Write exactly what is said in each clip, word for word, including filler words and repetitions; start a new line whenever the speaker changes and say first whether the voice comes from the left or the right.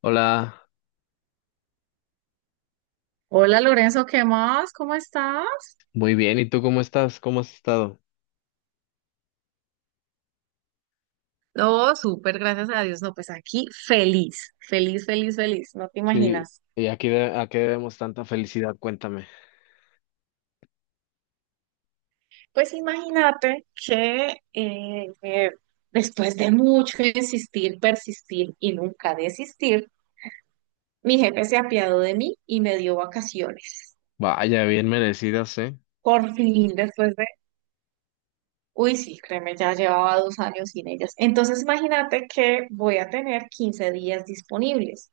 left: Hola,
right: Hola Lorenzo, ¿qué más? ¿Cómo estás?
left: muy bien. ¿Y tú cómo estás? ¿Cómo has estado?
right: Oh, súper, gracias a Dios. No, pues aquí feliz, feliz, feliz, feliz, no te
left: Sí,
right: imaginas.
left: ¿y a qué, de- a qué debemos tanta felicidad? Cuéntame.
right: Pues imagínate que eh, eh, después de mucho insistir, persistir y nunca desistir, mi jefe se apiadó de mí y me dio vacaciones.
left: Vaya, bien merecidas, ¿eh?
right: Por fin, después de, uy, sí, créeme, ya llevaba dos años sin ellas. Entonces imagínate que voy a tener quince días disponibles.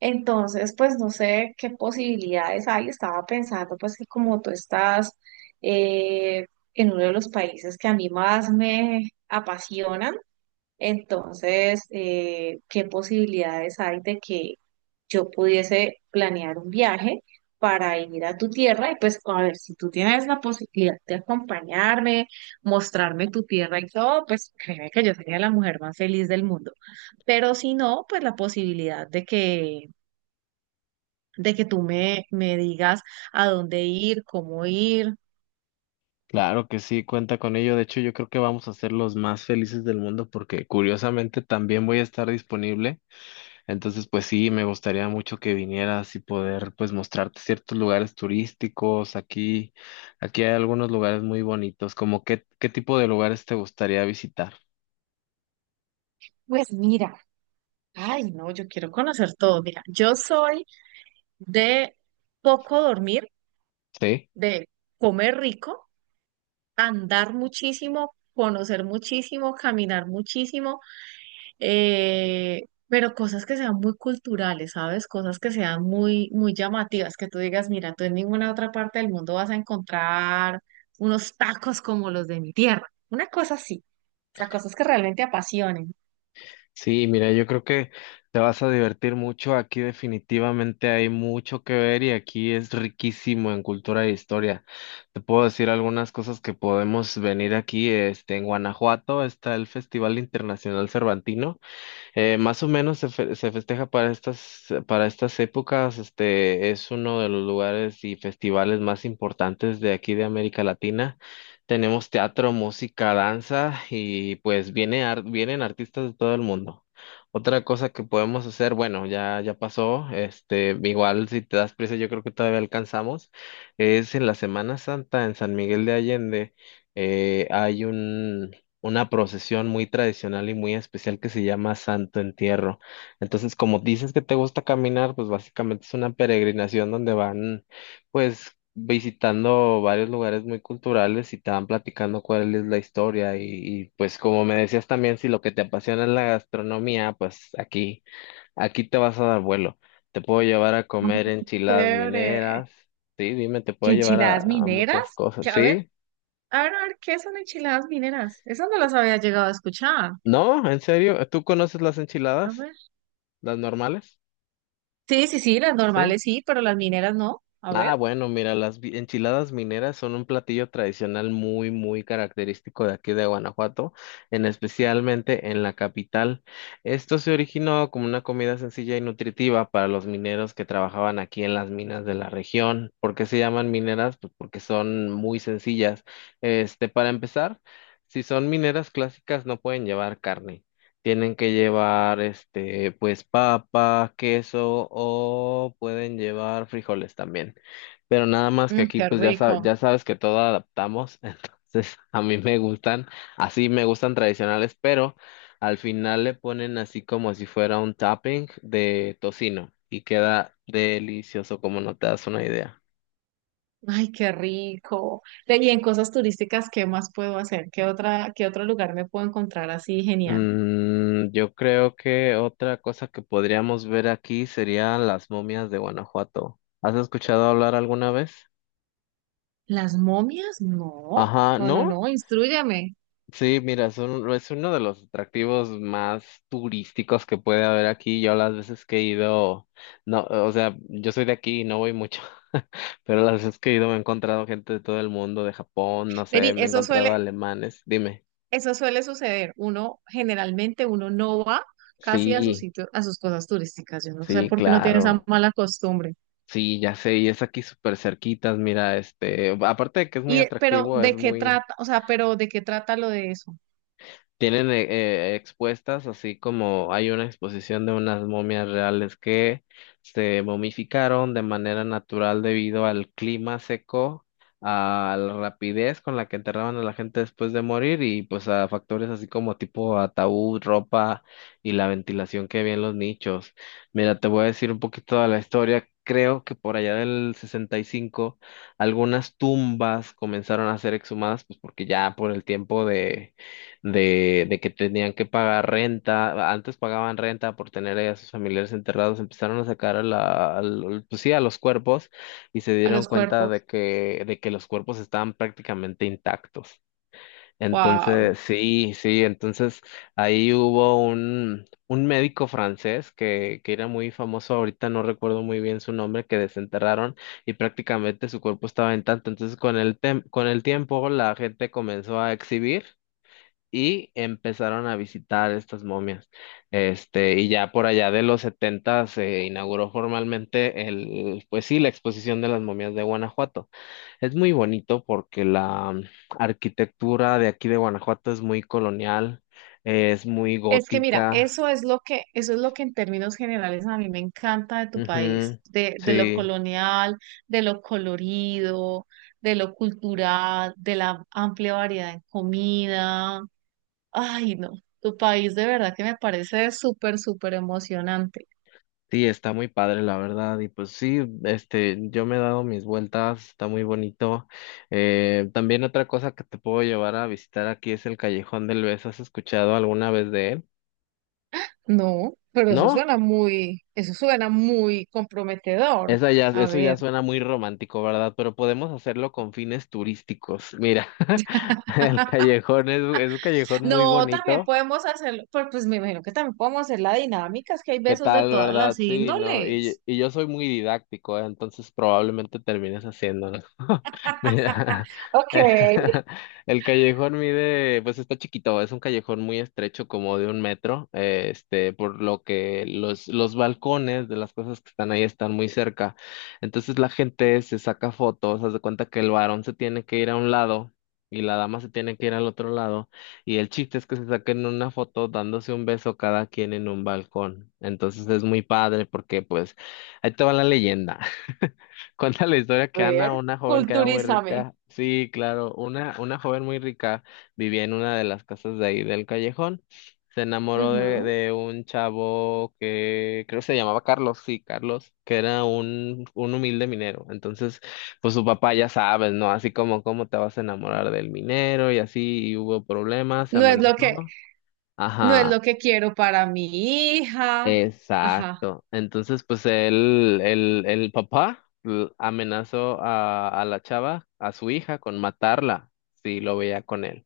right: Entonces, pues no sé qué posibilidades hay. Estaba pensando, pues que como tú estás eh, en uno de los países que a mí más me apasionan. Entonces, eh, ¿qué posibilidades hay de que yo pudiese planear un viaje para ir a tu tierra? Y pues, a ver, si tú tienes la posibilidad de acompañarme, mostrarme tu tierra y todo, pues créeme que yo sería la mujer más feliz del mundo. Pero si no, pues la posibilidad de que de que tú me, me digas a dónde ir, cómo ir.
left: Claro que sí, cuenta con ello. De hecho, yo creo que vamos a ser los más felices del mundo porque curiosamente también voy a estar disponible. Entonces, pues sí, me gustaría mucho que vinieras y poder pues mostrarte ciertos lugares turísticos. Aquí, aquí hay algunos lugares muy bonitos. ¿Como qué, qué tipo de lugares te gustaría visitar?
right: Pues mira, ay, no, yo quiero conocer todo. Mira, yo soy de poco dormir,
left: ¿Sí?
right: de comer rico, andar muchísimo, conocer muchísimo, caminar muchísimo, eh, pero cosas que sean muy culturales, ¿sabes? Cosas que sean muy, muy llamativas, que tú digas, mira, tú en ninguna otra parte del mundo vas a encontrar unos tacos como los de mi tierra. Una cosa así, o sea, cosas que realmente apasionen.
left: Sí, mira, yo creo que te vas a divertir mucho. Aquí definitivamente hay mucho que ver y aquí es riquísimo en cultura e historia. Te puedo decir algunas cosas que podemos venir aquí. Este, en Guanajuato está el Festival Internacional Cervantino. Eh, más o menos se, fe- se festeja para estas, para estas épocas. Este es uno de los lugares y festivales más importantes de aquí de América Latina. Tenemos teatro, música, danza y pues viene ar- vienen artistas de todo el mundo. Otra cosa que podemos hacer, bueno, ya, ya pasó, este, igual si te das prisa, yo creo que todavía alcanzamos, es en la Semana Santa en San Miguel de Allende, eh, hay un, una procesión muy tradicional y muy especial que se llama Santo Entierro. Entonces, como dices que te gusta caminar, pues básicamente es una peregrinación donde van, pues, visitando varios lugares muy culturales y te van platicando cuál es la historia. Y, y, pues, como me decías también, si lo que te apasiona es la gastronomía, pues aquí, aquí te vas a dar vuelo. Te puedo llevar a
right: Ah,
left: comer enchiladas
right: chévere.
left: mineras. Sí, dime, te
right: ¿Qué
left: puedo llevar a,
right: enchiladas
left: a
right: mineras?
left: muchas cosas.
right: Que, a ver,
left: ¿Sí?
right: a ver, a ver, ¿qué son enchiladas mineras? Esas no las había llegado a escuchar.
left: ¿No? ¿En serio? ¿Tú conoces las
right: A
left: enchiladas?
right: ver.
left: Las normales,
right: Sí, sí, sí, las
left: ¿sí?
right: normales sí, pero las mineras no. A
left: Ah,
right: ver.
left: bueno, mira, las vi- enchiladas mineras son un platillo tradicional muy, muy característico de aquí de Guanajuato, en especialmente en la capital. Esto se originó como una comida sencilla y nutritiva para los mineros que trabajaban aquí en las minas de la región. ¿Por qué se llaman mineras? Pues porque son muy sencillas. Este, para empezar, si son mineras clásicas, no pueden llevar carne. Tienen que llevar, este, pues papa, queso o pueden llevar frijoles también. Pero nada más que
right: Mm,
left: aquí
right: qué
left: pues ya, sa-
right: rico.
left: ya sabes que todo adaptamos, entonces a mí me gustan, así me gustan tradicionales, pero al final le ponen así como si fuera un topping de tocino y queda delicioso como no te das una idea.
right: Ay, qué rico. Ve, y en cosas turísticas, ¿qué más puedo hacer? ¿Qué otra, qué otro lugar me puedo encontrar así genial?
left: Mm, yo creo que otra cosa que podríamos ver aquí serían las momias de Guanajuato. ¿Has escuchado hablar alguna vez?
right: ¿Las momias? No,
left: Ajá,
right: no, no,
left: ¿no?
right: no, instrúyame.
left: Sí, mira, es, un- es uno de los atractivos más turísticos que puede haber aquí. Yo las veces que he ido, no, o sea, yo soy de aquí y no voy mucho, pero las veces que he ido me he encontrado gente de todo el mundo, de Japón, no sé,
right: Vení,
left: me he
right: eso
left: encontrado
right: suele,
left: alemanes. Dime.
right: eso suele suceder. Uno, generalmente uno no va casi a sus
left: Sí,
right: sitios, a sus cosas turísticas. Yo no sé
left: sí,
right: por qué uno tiene esa
left: claro.
right: mala costumbre.
left: Sí, ya sé, y es aquí súper cerquitas, mira, este, aparte de que es muy
right: Y, eh, pero,
left: atractivo, es
right: ¿de qué
left: muy.
right: trata? O sea, pero ¿de qué trata lo de eso?
left: Tienen eh, eh, expuestas, así como hay una exposición de unas momias reales que se momificaron de manera natural debido al clima seco, a la rapidez con la que enterraban a la gente después de morir y pues a factores así como tipo ataúd, ropa y la ventilación que había en los nichos. Mira, te voy a decir un poquito de la historia. Creo que por allá del sesenta y cinco algunas tumbas comenzaron a ser exhumadas, pues porque ya por el tiempo de de, de que tenían que pagar renta, antes pagaban renta por tener ahí a sus familiares enterrados, empezaron a sacar a la, al- pues sí, a los cuerpos y se
right: A
left: dieron
right: los
left: cuenta de
right: cuerpos.
left: que, de que los cuerpos estaban prácticamente intactos.
right: Wow.
left: Entonces, sí, sí, entonces ahí hubo un, un médico francés que, que era muy famoso, ahorita no recuerdo muy bien su nombre, que desenterraron y prácticamente su cuerpo estaba intacto. Entonces, con el, tem- con el tiempo, la gente comenzó a exhibir y empezaron a visitar estas momias. Este, y ya por allá de los setenta se inauguró formalmente el, pues sí, la exposición de las momias de Guanajuato. Es muy bonito porque la mm, arquitectura de aquí de Guanajuato es muy colonial, eh, es muy
right: Es que mira,
left: gótica.
right: eso es lo que, eso es lo que en términos generales a mí me encanta de tu
left: Ujú,
right: país, de, de lo
left: sí.
right: colonial, de lo colorido, de lo cultural, de la amplia variedad en comida. Ay, no, tu país de verdad que me parece súper, súper emocionante.
left: Sí, está muy padre, la verdad. Y pues sí, este, yo me he dado mis vueltas, está muy bonito. Eh, también otra cosa que te puedo llevar a visitar aquí es el Callejón del Beso. ¿Has escuchado alguna vez de él?
right: No, pero eso
left: ¿No?
right: suena muy, eso suena muy comprometedor.
left: Esa ya,
right: A
left: eso ya
right: ver,
left: suena muy romántico, ¿verdad? Pero podemos hacerlo con fines turísticos. Mira, el callejón es, es un callejón muy
right: no, también
left: bonito.
right: podemos hacerlo, pues, pues me imagino que también podemos hacer la dinámica, es que hay
left: ¿Qué
right: besos de
left: tal,
right: todas
left: verdad?
right: las
left: Sí, no, y,
right: índoles.
left: y yo soy muy didáctico, ¿eh? Entonces probablemente termines haciéndolo. Mira,
right: Ok, a
left: el callejón mide, pues está chiquito, es un callejón muy estrecho, como de un metro, eh, este, por lo que los, los balcones de las cosas que están ahí están muy cerca. Entonces la gente se saca fotos, haz de cuenta que el varón se tiene que ir a un lado y la dama se tiene que ir al otro lado y el chiste es que se saquen una foto dándose un beso cada quien en un balcón. Entonces es muy padre porque pues ahí te va la leyenda. Cuenta la historia que
right: ver,
left: Ana, una joven que era muy
right: culturízame.
left: rica, sí, claro, una, una joven muy rica vivía en una de las casas de ahí del callejón. Se enamoró de,
right: Ujú.
left: de un chavo que creo que se llamaba Carlos, sí, Carlos, que era un, un humilde minero. Entonces, pues su papá ya sabes, ¿no? Así como, ¿cómo te vas a enamorar del minero? Y así, y hubo problemas, se
right: No es lo que,
left: amenazó.
right: no es
left: Ajá.
right: lo que quiero para mi hija. Ajá.
left: Exacto. Entonces, pues el, el, el papá l- amenazó a, a la chava, a su hija, con matarla si lo veía con él.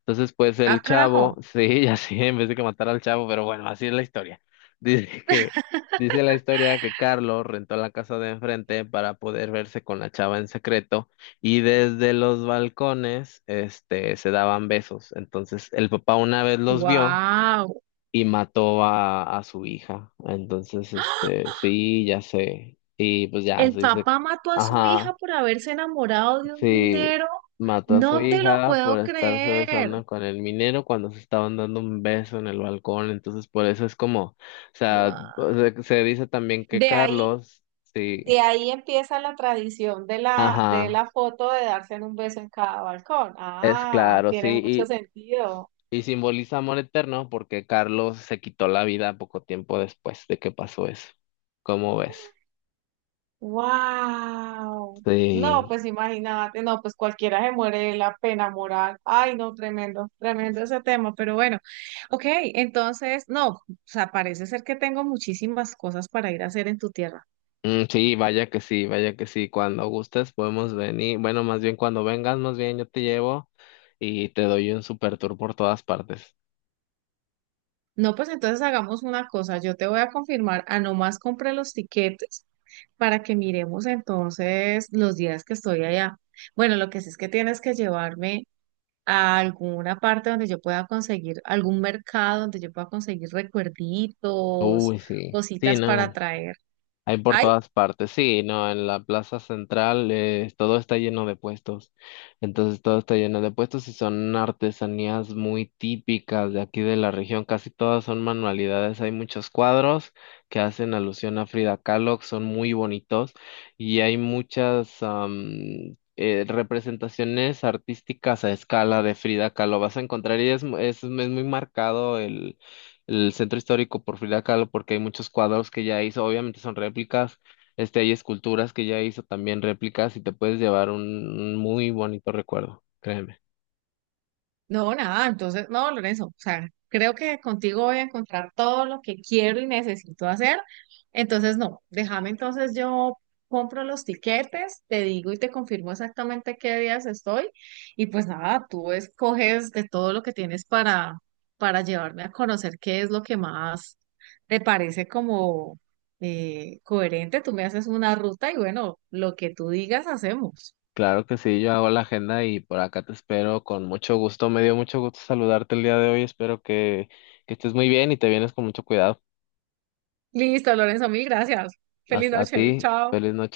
left: Entonces, pues
right: Ah,
left: el chavo,
right: carajo.
left: sí, ya sí, en vez de que matar al chavo, pero bueno, así es la historia. Dice que, dice la historia que Carlos rentó la casa de enfrente para poder verse con la chava en secreto y desde los balcones, este, se daban besos. Entonces, el papá una vez los vio
right: Wow.
left: y mató a, a su hija. Entonces, este, sí, ya sé. Y pues ya
right: El
left: se dice,
right: papá mató a su hija
left: ajá,
right: por haberse enamorado de un
left: sí,
right: minero.
left: mató a su
right: No te lo
left: hija por
right: puedo
left: estarse
right: creer.
left: besando con el minero cuando se estaban dando un beso en el balcón. Entonces, por eso es como, o sea,
right: Wow.
left: se, se dice también que
right: De ahí,
left: Carlos,
right: de
left: sí,
right: ahí empieza la tradición de la, de
left: ajá,
right: la foto de darse un beso en cada balcón.
left: es
right: Ah,
left: claro,
right: tiene
left: sí,
right: mucho
left: y.
right: sentido.
left: Y simboliza amor eterno porque Carlos se quitó la vida poco tiempo después de que pasó eso. ¿Cómo ves?
right: Wow. No,
left: Sí.
right: pues imagínate, no, pues cualquiera se muere de la pena moral. Ay, no, tremendo, tremendo ese tema, pero bueno, ok, entonces, no, o sea, parece ser que tengo muchísimas cosas para ir a hacer en tu tierra.
left: Mm, sí, vaya que sí, vaya que sí. Cuando gustes podemos venir. Bueno, más bien cuando vengas, más bien yo te llevo y te doy un super tour por todas partes.
right: No, pues entonces hagamos una cosa, yo te voy a confirmar, a nomás compré los tiquetes para que miremos entonces los días que estoy allá. Bueno, lo que sí es que tienes que llevarme a alguna parte donde yo pueda conseguir, algún mercado donde yo pueda conseguir recuerditos,
left: Uy, sí. Sí,
right: cositas para
left: no.
right: traer.
left: Hay por
right: Hay
left: todas partes, sí, no, en la plaza central eh, todo está lleno de puestos, entonces todo está lleno de puestos y son artesanías muy típicas de aquí de la región, casi todas son manualidades, hay muchos cuadros que hacen alusión a Frida Kahlo, que son muy bonitos y hay muchas am, eh, representaciones artísticas a escala de Frida Kahlo, vas a encontrar y es, mu- es es muy marcado el centro histórico por Frida Kahlo porque hay muchos cuadros que ya hizo, obviamente son réplicas, este, hay esculturas que ya hizo también réplicas y te puedes llevar un, un muy bonito recuerdo, créeme.
right: no, nada, entonces, no, Lorenzo, o sea, creo que contigo voy a encontrar todo lo que quiero y necesito hacer. Entonces, no, déjame entonces yo compro los tiquetes, te digo y te confirmo exactamente qué días estoy. Y pues nada, tú escoges de todo lo que tienes para, para llevarme a conocer qué es lo que más te parece como eh, coherente. Tú me haces una ruta y bueno, lo que tú digas hacemos.
left: Claro que sí, yo hago la agenda y por acá te espero con mucho gusto. Me dio mucho gusto saludarte el día de hoy. Espero que, que estés muy bien y te vienes con mucho cuidado.
right: Listo, Lorenzo, mil gracias. Feliz
left: Hasta a
right: noche,
left: ti,
right: chao.
left: feliz noche.